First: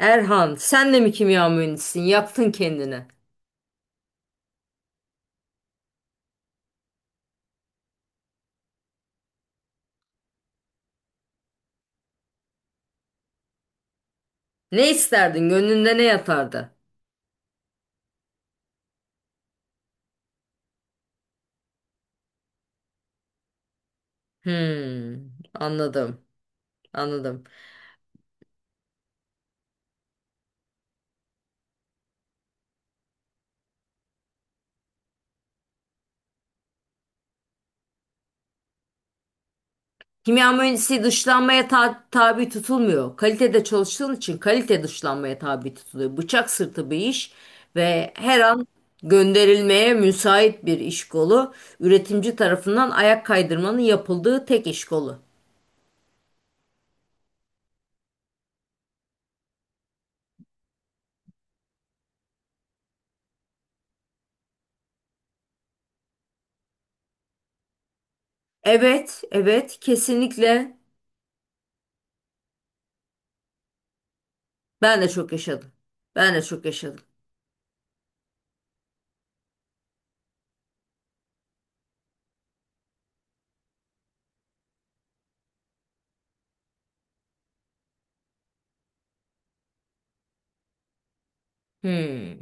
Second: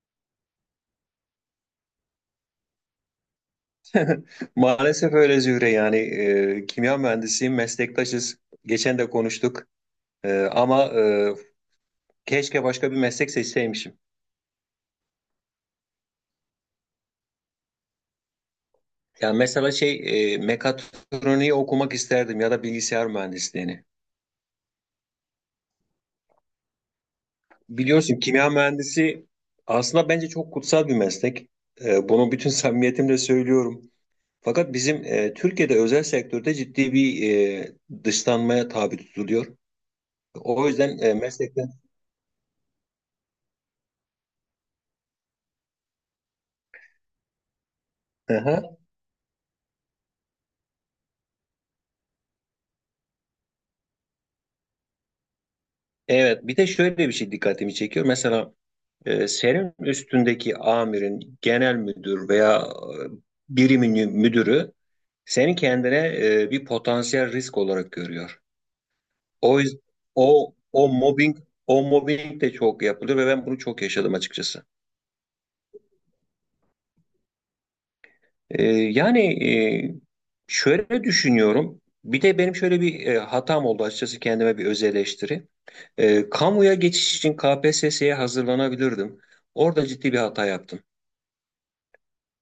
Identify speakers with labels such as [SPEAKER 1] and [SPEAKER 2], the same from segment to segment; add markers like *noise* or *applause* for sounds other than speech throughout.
[SPEAKER 1] Erhan, sen de mi kimya mühendisisin? Yaptın kendini.
[SPEAKER 2] Maalesef öyle Zühre yani kimya mühendisiyim, meslektaşız. Geçen de konuştuk. Ama keşke başka bir meslek seçseymişim.
[SPEAKER 1] Ne isterdin? Gönlünde ne yatardı?
[SPEAKER 2] Yani mesela şey mekatroniği okumak isterdim ya da bilgisayar mühendisliğini.
[SPEAKER 1] Hmm, anladım, anladım.
[SPEAKER 2] Biliyorsun kimya mühendisi aslında bence çok kutsal bir meslek. Bunu bütün *laughs* samimiyetimle söylüyorum. Fakat bizim Türkiye'de özel sektörde ciddi bir e, dışlanmaya tabi tutuluyor.
[SPEAKER 1] Kimya
[SPEAKER 2] O yüzden
[SPEAKER 1] mühendisi dışlanmaya
[SPEAKER 2] meslekten...
[SPEAKER 1] tabi tutulmuyor. Kalitede çalıştığın için kalite dışlanmaya tabi tutuluyor. Bıçak sırtı bir iş ve her an
[SPEAKER 2] *laughs*
[SPEAKER 1] gönderilmeye müsait bir iş kolu. Üretimci tarafından ayak kaydırmanın yapıldığı tek iş kolu.
[SPEAKER 2] Evet, bir de şöyle bir şey dikkatimi çekiyor. Mesela senin üstündeki amirin, genel müdür veya birimin müdürü seni kendine bir potansiyel risk olarak görüyor.
[SPEAKER 1] Evet,
[SPEAKER 2] O
[SPEAKER 1] evet,
[SPEAKER 2] yüz- o
[SPEAKER 1] kesinlikle
[SPEAKER 2] o mobbing o mobbing de çok yapılıyor ve ben bunu çok yaşadım açıkçası.
[SPEAKER 1] ben de çok yaşadım. Ben de çok yaşadım.
[SPEAKER 2] Yani e, şöyle düşünüyorum. Bir de benim şöyle bir hatam oldu açıkçası kendime bir öz eleştiri. Kamuya geçiş için KPSS'ye hazırlanabilirdim. Orada ciddi bir hata yaptım.
[SPEAKER 1] Hmm.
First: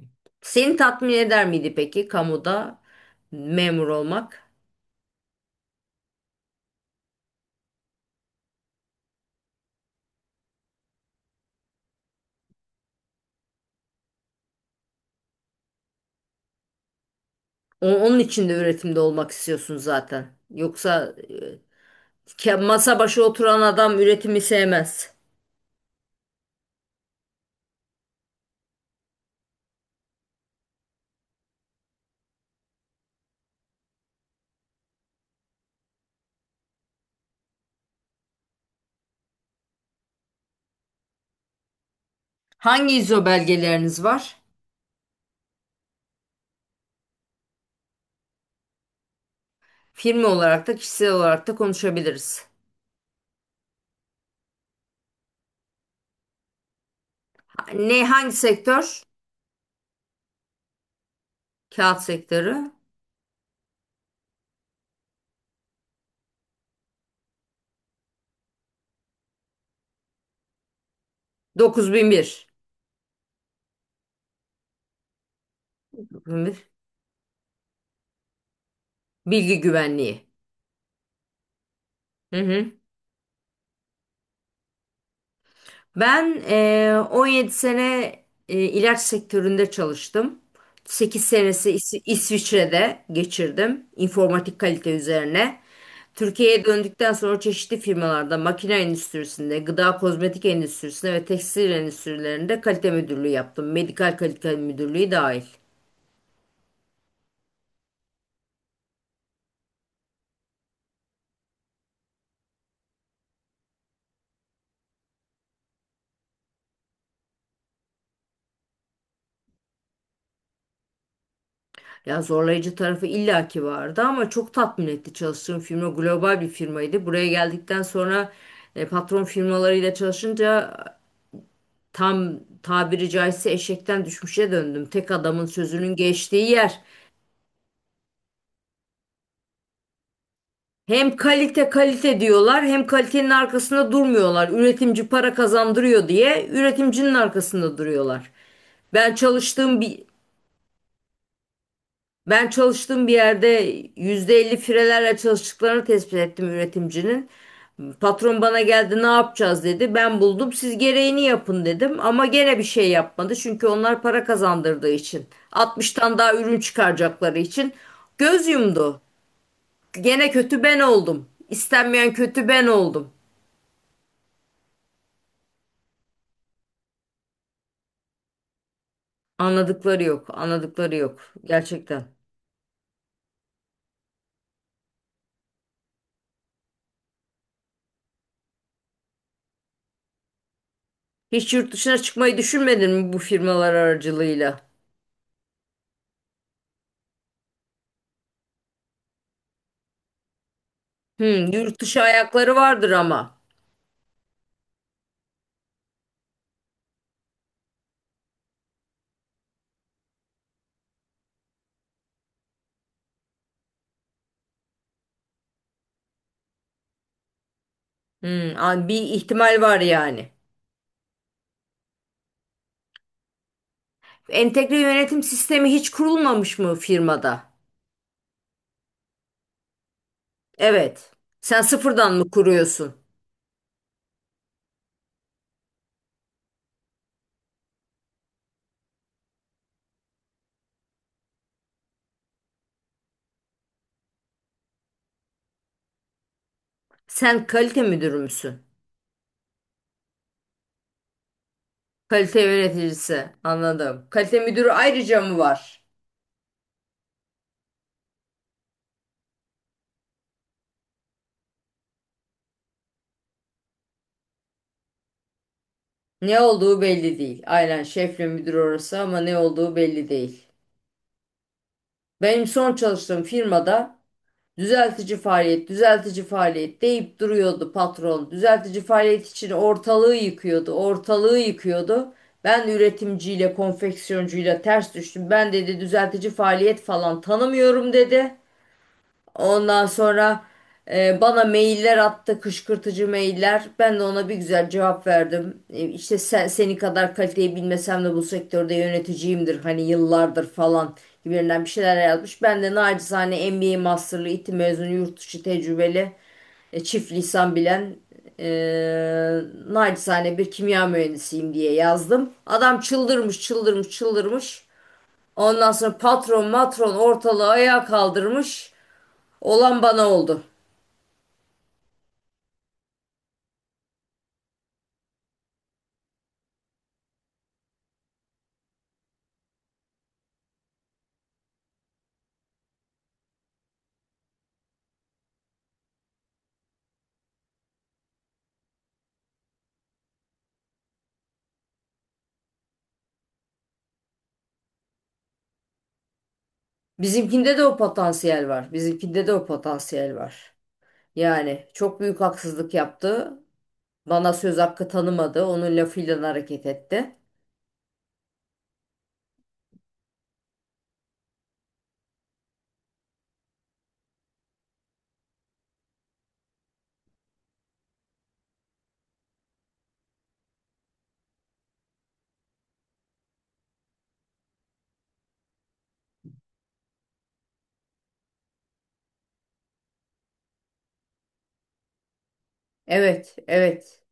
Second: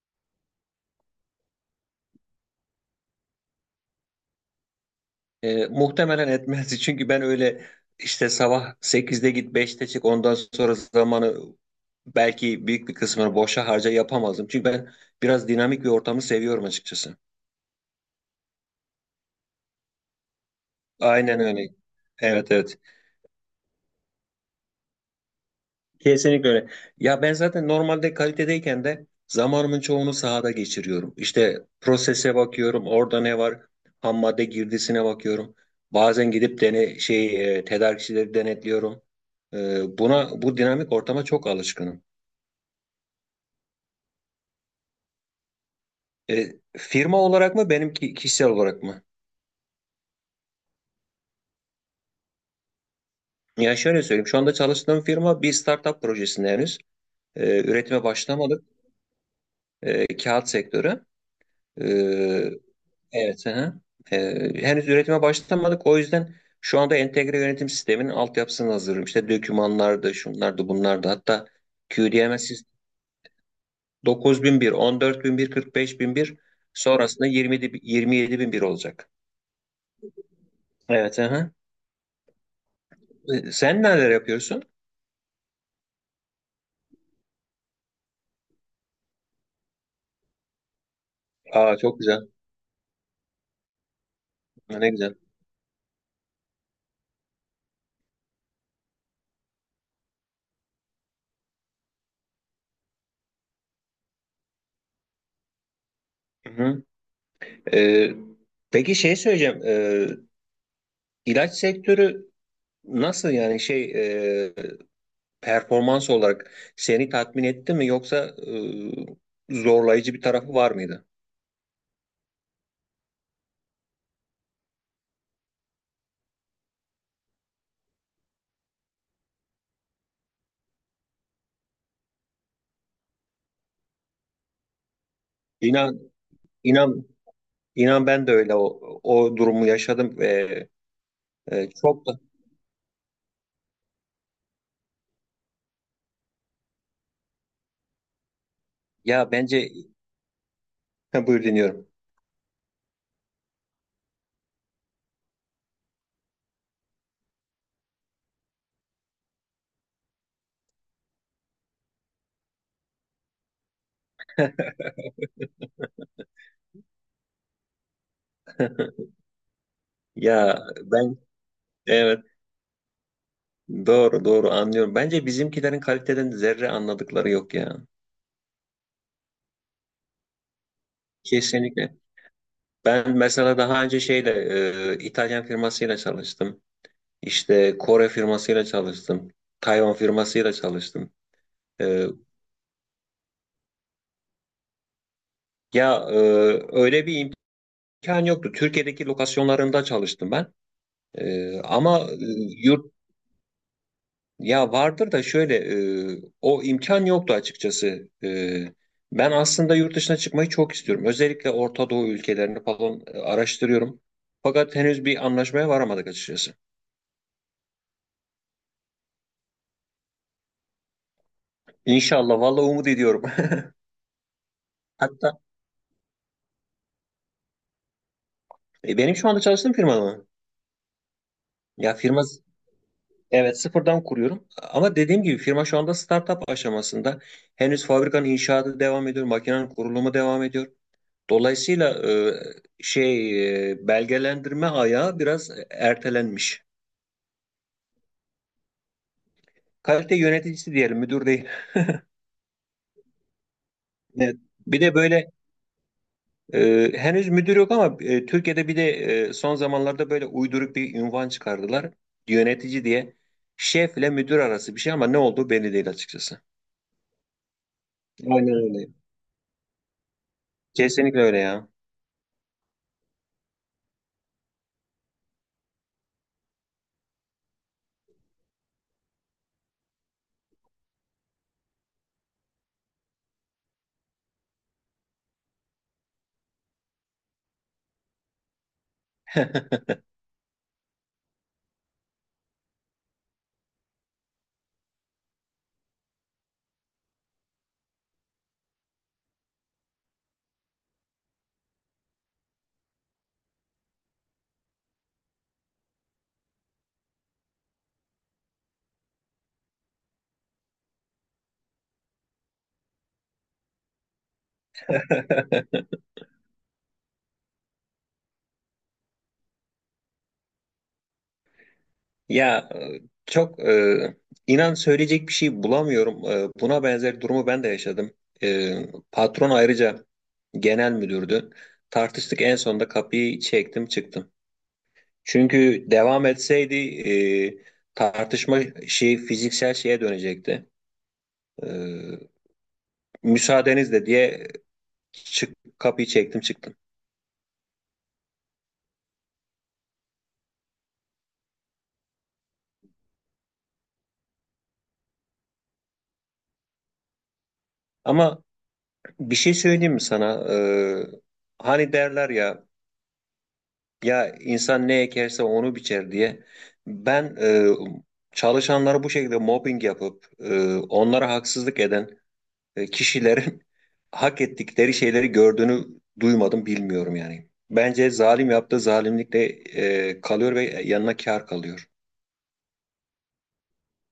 [SPEAKER 1] Seni tatmin eder miydi peki kamuda memur olmak?
[SPEAKER 2] Muhtemelen etmez *laughs* çünkü ben öyle işte sabah 8'de git 5'te çık ondan sonra zamanı belki büyük bir kısmını boşa harca yapamazdım. Çünkü ben biraz dinamik bir ortamı seviyorum açıkçası.
[SPEAKER 1] Onun için de üretimde olmak istiyorsun zaten. Yoksa
[SPEAKER 2] Aynen öyle. Evet, evet.
[SPEAKER 1] masa başı oturan adam üretimi sevmez.
[SPEAKER 2] Kesinlikle öyle. Ya ben zaten normalde kalitedeyken de zamanımın çoğunu sahada geçiriyorum. İşte prosese bakıyorum, orada ne var, ham madde girdisine bakıyorum. Bazen gidip şey tedarikçileri denetliyorum. E, buna Bu dinamik ortama çok alışkınım.
[SPEAKER 1] Hangi ISO belgeleriniz var?
[SPEAKER 2] Firma olarak mı benimki kişisel olarak mı?
[SPEAKER 1] Firma olarak da kişisel olarak da konuşabiliriz.
[SPEAKER 2] Ya şöyle söyleyeyim, şu anda çalıştığım firma bir startup projesinde henüz. Üretime
[SPEAKER 1] Ne hangi
[SPEAKER 2] başlamadık.
[SPEAKER 1] sektör?
[SPEAKER 2] Kağıt sektörü. E,
[SPEAKER 1] Kağıt sektörü.
[SPEAKER 2] Evet. Hı hı. Henüz üretime başlamadık. O yüzden şu anda entegre yönetim sisteminin altyapısını hazırlıyorum. İşte dokümanlar da, şunlar da, bunlar da. Hatta
[SPEAKER 1] 9001.
[SPEAKER 2] QDMS 45001.
[SPEAKER 1] 9001.
[SPEAKER 2] Sonrasında 27001 olacak.
[SPEAKER 1] Bilgi güvenliği.
[SPEAKER 2] Evet. Hı hı.
[SPEAKER 1] Hı hı.
[SPEAKER 2] Sen neler yapıyorsun?
[SPEAKER 1] Ben 17 sene ilaç sektöründe çalıştım. 8 senesi
[SPEAKER 2] Aa, çok güzel.
[SPEAKER 1] İsviçre'de geçirdim informatik kalite
[SPEAKER 2] Ne güzel.
[SPEAKER 1] üzerine. Türkiye'ye döndükten sonra çeşitli firmalarda makine endüstrisinde, gıda kozmetik endüstrisinde ve tekstil endüstrilerinde kalite müdürlüğü yaptım. Medikal kalite müdürlüğü dahil.
[SPEAKER 2] Hı hı. Ee, peki şey söyleyeceğim. İlaç sektörü nasıl yani şey ee, performans olarak seni tatmin etti mi yoksa zorlayıcı bir tarafı var mıydı?
[SPEAKER 1] Ya zorlayıcı tarafı illaki vardı ama çok tatmin etti, çalıştığım firma global bir firmaydı. Buraya geldikten sonra patron firmalarıyla çalışınca tam tabiri caizse eşekten düşmüşe döndüm. Tek adamın sözünün
[SPEAKER 2] İnan
[SPEAKER 1] geçtiği yer.
[SPEAKER 2] inan inan ben de öyle o durumu yaşadım ve
[SPEAKER 1] Hem kalite
[SPEAKER 2] çok da
[SPEAKER 1] kalite diyorlar, hem kalitenin arkasında durmuyorlar. Üretimci para kazandırıyor diye üretimcinin arkasında duruyorlar. Ben
[SPEAKER 2] ya bence
[SPEAKER 1] çalıştığım bir
[SPEAKER 2] *laughs* buyur dinliyorum.
[SPEAKER 1] Ben çalıştığım bir yerde %50 firelerle çalıştıklarını tespit ettim üretimcinin. Patron bana geldi, ne yapacağız dedi. Ben buldum, siz gereğini yapın dedim. Ama gene bir şey yapmadı. Çünkü onlar para kazandırdığı için, 60'tan daha ürün çıkaracakları için. Göz yumdu. Gene
[SPEAKER 2] Ya
[SPEAKER 1] kötü ben
[SPEAKER 2] ben,
[SPEAKER 1] oldum. İstenmeyen
[SPEAKER 2] evet,
[SPEAKER 1] kötü ben oldum.
[SPEAKER 2] doğru doğru anlıyorum. Bence bizimkilerin kaliteden zerre anladıkları yok ya.
[SPEAKER 1] Anladıkları yok. Anladıkları yok.
[SPEAKER 2] Kesinlikle.
[SPEAKER 1] Gerçekten.
[SPEAKER 2] Ben mesela daha önce şeyle İtalyan firmasıyla çalıştım. İşte Kore firmasıyla çalıştım. Tayvan firmasıyla çalıştım.
[SPEAKER 1] Hiç yurt dışına
[SPEAKER 2] E,
[SPEAKER 1] çıkmayı düşünmedin mi bu firmalar aracılığıyla?
[SPEAKER 2] Ya öyle bir imkan yoktu. Türkiye'deki lokasyonlarında çalıştım ben.
[SPEAKER 1] Hmm, yurt
[SPEAKER 2] Ama
[SPEAKER 1] dışı ayakları vardır
[SPEAKER 2] yurt
[SPEAKER 1] ama.
[SPEAKER 2] ya vardır da şöyle o imkan yoktu açıkçası. Ben aslında yurt dışına çıkmayı çok istiyorum. Özellikle Orta Doğu ülkelerini falan araştırıyorum. Fakat henüz bir anlaşmaya varamadık açıkçası.
[SPEAKER 1] Hmm, bir ihtimal var yani.
[SPEAKER 2] İnşallah, vallahi umut ediyorum.
[SPEAKER 1] Entegre
[SPEAKER 2] *laughs*
[SPEAKER 1] yönetim
[SPEAKER 2] Hatta
[SPEAKER 1] sistemi hiç kurulmamış mı firmada?
[SPEAKER 2] benim şu anda çalıştığım firma mı?
[SPEAKER 1] Evet. Sen
[SPEAKER 2] Ya
[SPEAKER 1] sıfırdan
[SPEAKER 2] firma
[SPEAKER 1] mı kuruyorsun?
[SPEAKER 2] Evet, sıfırdan kuruyorum. Ama dediğim gibi firma şu anda startup aşamasında. Henüz fabrikanın inşaatı devam ediyor, makinenin kurulumu devam ediyor. Dolayısıyla şey belgelendirme ayağı biraz ertelenmiş.
[SPEAKER 1] Sen kalite müdürü müsün?
[SPEAKER 2] Kalite yöneticisi diyelim, müdür değil.
[SPEAKER 1] Kalite yöneticisi. Anladım.
[SPEAKER 2] Evet.
[SPEAKER 1] Kalite müdürü
[SPEAKER 2] Bir de
[SPEAKER 1] ayrıca
[SPEAKER 2] böyle
[SPEAKER 1] mı var?
[SPEAKER 2] henüz müdür yok ama Türkiye'de bir de son zamanlarda böyle uyduruk bir unvan çıkardılar. Yönetici diye. Şefle müdür arası bir şey ama ne olduğu belli değil
[SPEAKER 1] Ne
[SPEAKER 2] açıkçası.
[SPEAKER 1] olduğu belli değil. Aynen şefle müdür
[SPEAKER 2] Aynen öyle.
[SPEAKER 1] orası, ama ne olduğu belli değil.
[SPEAKER 2] Kesinlikle öyle ya.
[SPEAKER 1] Benim son çalıştığım firmada düzeltici faaliyet, düzeltici faaliyet deyip duruyordu patron. Düzeltici faaliyet için ortalığı yıkıyordu, ortalığı yıkıyordu. Ben üretimciyle, konfeksiyoncuyla ters düştüm. Ben dedi düzeltici faaliyet falan tanımıyorum dedi. Ondan
[SPEAKER 2] *laughs*
[SPEAKER 1] sonra bana mailler attı, kışkırtıcı mailler. Ben de ona bir güzel cevap verdim. E, işte sen, seni kadar kaliteyi bilmesem de bu sektörde yöneticiyimdir. Hani yıllardır falan gibilerinden bir şeyler yazmış. Ben de nacizane MBA masterlı, İTÜ mezunu, yurt dışı tecrübeli, çift lisan bilen, e, nacizane bir kimya mühendisiyim diye yazdım. Adam çıldırmış, çıldırmış, çıldırmış. Ondan sonra patron matron ortalığı ayağa kaldırmış. Olan bana oldu.
[SPEAKER 2] Ya çok inan söyleyecek bir şey bulamıyorum. Buna benzer durumu ben de yaşadım. E, Patron ayrıca genel müdürdü. Tartıştık en sonunda kapıyı çektim çıktım. Çünkü devam etseydi tartışma şey fiziksel şeye dönecekti. E, Müsaadenizle diye kapıyı çektim çıktım.
[SPEAKER 1] Bizimkinde de o potansiyel var. Bizimkinde de o potansiyel var. Yani çok büyük haksızlık yaptı. Bana söz hakkı tanımadı. Onun lafıyla hareket etti.
[SPEAKER 2] Ama bir şey söyleyeyim mi sana? Hani derler ya. Ya insan ne ekerse onu biçer diye ben çalışanları bu şekilde mobbing yapıp onlara haksızlık eden kişilerin *laughs* hak ettikleri şeyleri gördüğünü duymadım bilmiyorum yani. Bence zalim yaptığı zalimlikle kalıyor ve yanına kâr kalıyor.
[SPEAKER 1] Evet, evet.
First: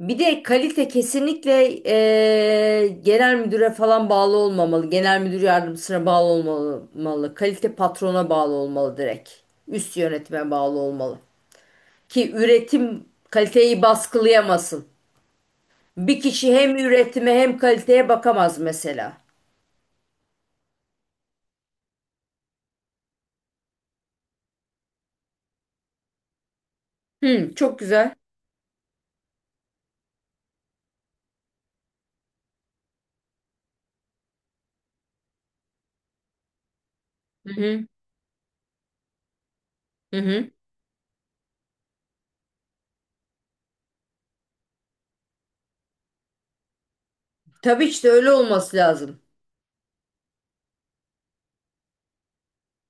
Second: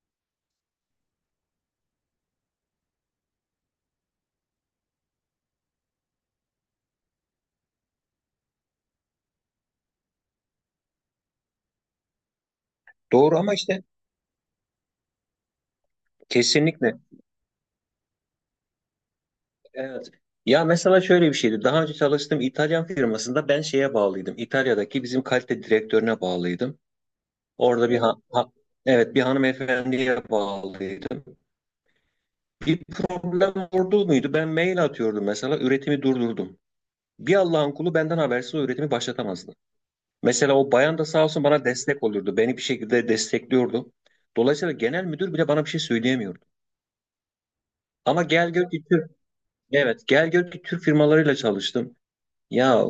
[SPEAKER 1] Bir de kalite kesinlikle genel müdüre falan bağlı olmamalı. Genel müdür yardımcısına bağlı olmalı. Kalite patrona bağlı olmalı direkt. Üst yönetime bağlı olmalı. Ki üretim
[SPEAKER 2] Doğru ama
[SPEAKER 1] kaliteyi
[SPEAKER 2] işte
[SPEAKER 1] baskılayamasın. Bir kişi hem
[SPEAKER 2] kesinlikle.
[SPEAKER 1] üretime hem kaliteye bakamaz mesela.
[SPEAKER 2] Evet. Ya mesela şöyle bir şeydi. Daha önce çalıştığım İtalyan firmasında ben şeye bağlıydım. İtalya'daki bizim kalite direktörüne bağlıydım.
[SPEAKER 1] Hı, çok
[SPEAKER 2] Orada
[SPEAKER 1] güzel.
[SPEAKER 2] evet, bir hanımefendiye bağlıydım. Bir problem oldu muydu? Ben mail atıyordum mesela üretimi durdurdum. Bir
[SPEAKER 1] Hı
[SPEAKER 2] Allah'ın
[SPEAKER 1] hı,
[SPEAKER 2] kulu benden habersiz o üretimi başlatamazdı.
[SPEAKER 1] hı hı.
[SPEAKER 2] Mesela o bayan da sağ olsun bana destek olurdu. Beni bir şekilde destekliyordu. Dolayısıyla genel müdür bile bana bir şey söyleyemiyordu.
[SPEAKER 1] Tabii işte
[SPEAKER 2] Ama
[SPEAKER 1] öyle
[SPEAKER 2] gel gör
[SPEAKER 1] olması
[SPEAKER 2] ki Türk,
[SPEAKER 1] lazım.
[SPEAKER 2] evet, gel gör ki Türk firmalarıyla çalıştım. Ya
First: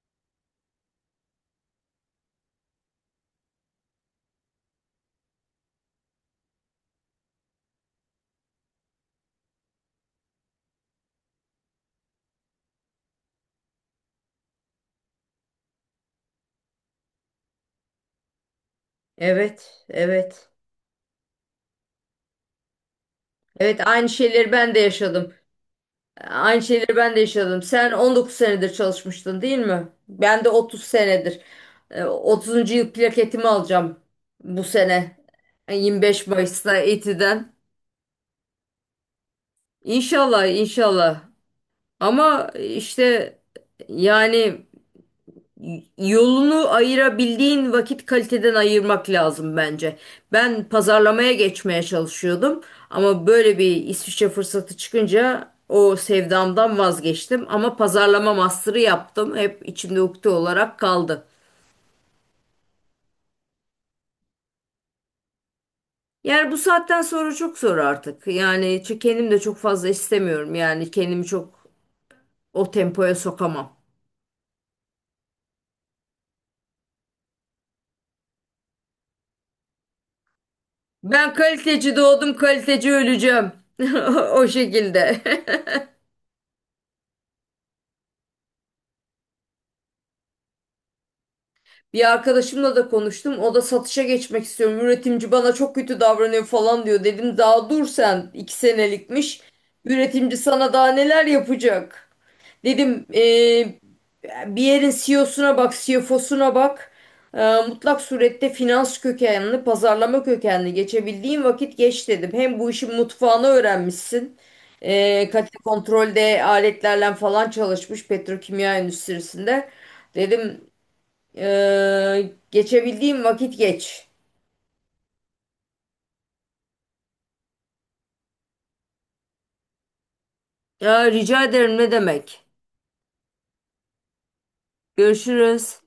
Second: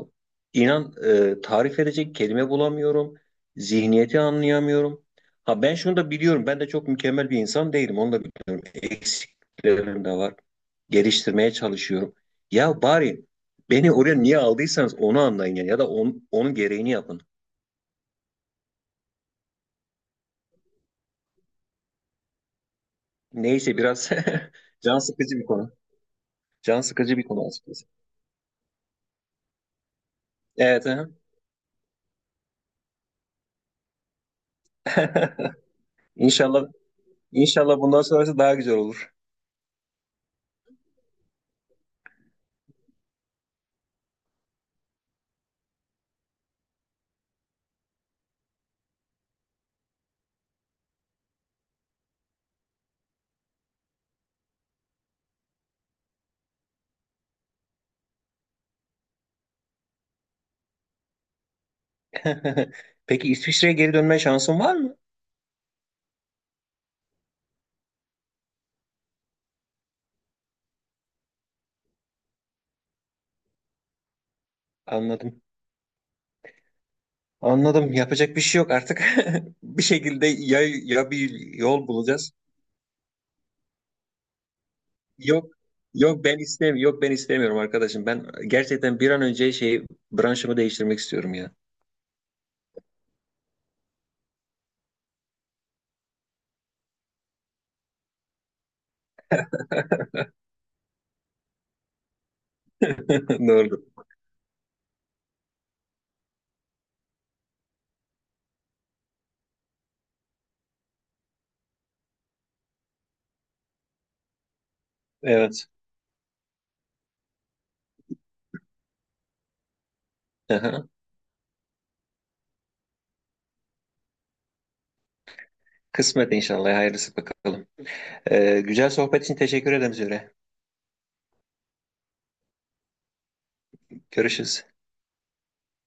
[SPEAKER 2] inan tarif edecek kelime bulamıyorum. Zihniyeti anlayamıyorum. Ha ben şunu da biliyorum. Ben de çok mükemmel bir insan değilim. Onu da biliyorum. Eksiklerim de var. Geliştirmeye çalışıyorum. Ya bari beni oraya niye aldıysanız onu anlayın yani. Ya da onun gereğini yapın.
[SPEAKER 1] Evet, evet.
[SPEAKER 2] Neyse
[SPEAKER 1] Evet, aynı
[SPEAKER 2] biraz
[SPEAKER 1] şeyleri ben de
[SPEAKER 2] *laughs* can
[SPEAKER 1] yaşadım.
[SPEAKER 2] sıkıcı bir konu.
[SPEAKER 1] Aynı
[SPEAKER 2] Can
[SPEAKER 1] şeyleri ben
[SPEAKER 2] sıkıcı
[SPEAKER 1] de
[SPEAKER 2] bir konu
[SPEAKER 1] yaşadım.
[SPEAKER 2] açıkçası.
[SPEAKER 1] Sen 19 senedir çalışmıştın değil mi? Ben de 30
[SPEAKER 2] Evet. Aha.
[SPEAKER 1] senedir. 30. yıl plaketimi alacağım bu sene.
[SPEAKER 2] *laughs*
[SPEAKER 1] E, Yirmi beş
[SPEAKER 2] İnşallah
[SPEAKER 1] Mayıs'ta İTÜ'den.
[SPEAKER 2] inşallah bundan sonrası daha güzel olur.
[SPEAKER 1] İnşallah, inşallah. Ama işte yani yolunu ayırabildiğin vakit kaliteden ayırmak lazım bence. Ben pazarlamaya geçmeye çalışıyordum, ama böyle bir İsviçre fırsatı çıkınca o sevdamdan vazgeçtim, ama pazarlama master'ı yaptım. Hep içimde ukde olarak kaldı.
[SPEAKER 2] *laughs* Peki İsviçre'ye geri dönme şansın var mı?
[SPEAKER 1] Yani bu saatten sonra çok zor artık. Yani çünkü kendim de çok fazla istemiyorum. Yani kendimi çok o tempoya sokamam.
[SPEAKER 2] Anladım. Anladım. Yapacak bir şey yok artık. *laughs* Bir şekilde ya bir
[SPEAKER 1] Ben
[SPEAKER 2] yol
[SPEAKER 1] kaliteci
[SPEAKER 2] bulacağız.
[SPEAKER 1] doğdum, kaliteci öleceğim. *laughs* O şekilde.
[SPEAKER 2] Yok.
[SPEAKER 1] *laughs*
[SPEAKER 2] Yok ben istemiyorum. Yok ben istemiyorum arkadaşım. Ben gerçekten bir an önce şey branşımı değiştirmek istiyorum ya.
[SPEAKER 1] Bir arkadaşımla da konuştum. O da satışa geçmek istiyorum, üretimci bana çok kötü davranıyor falan diyor. Dedim daha dur sen, 2 senelikmiş. Üretimci sana daha neler yapacak? Dedim
[SPEAKER 2] *laughs* Doğru.
[SPEAKER 1] bir yerin CEO'suna bak, CFO'suna bak. Mutlak surette finans kökenli, pazarlama kökenli geçebildiğin vakit geç dedim. Hem bu işin mutfağını öğrenmişsin. Kalite
[SPEAKER 2] Evet.
[SPEAKER 1] kontrolde aletlerle falan çalışmış petrokimya endüstrisinde. Dedim
[SPEAKER 2] Aha.
[SPEAKER 1] geçebildiğim vakit geç.
[SPEAKER 2] Kısmet inşallah. Hayırlısı bakalım. Güzel sohbet için teşekkür ederim Zühre.
[SPEAKER 1] Ya rica ederim, ne demek.
[SPEAKER 2] Görüşürüz.
[SPEAKER 1] Görüşürüz.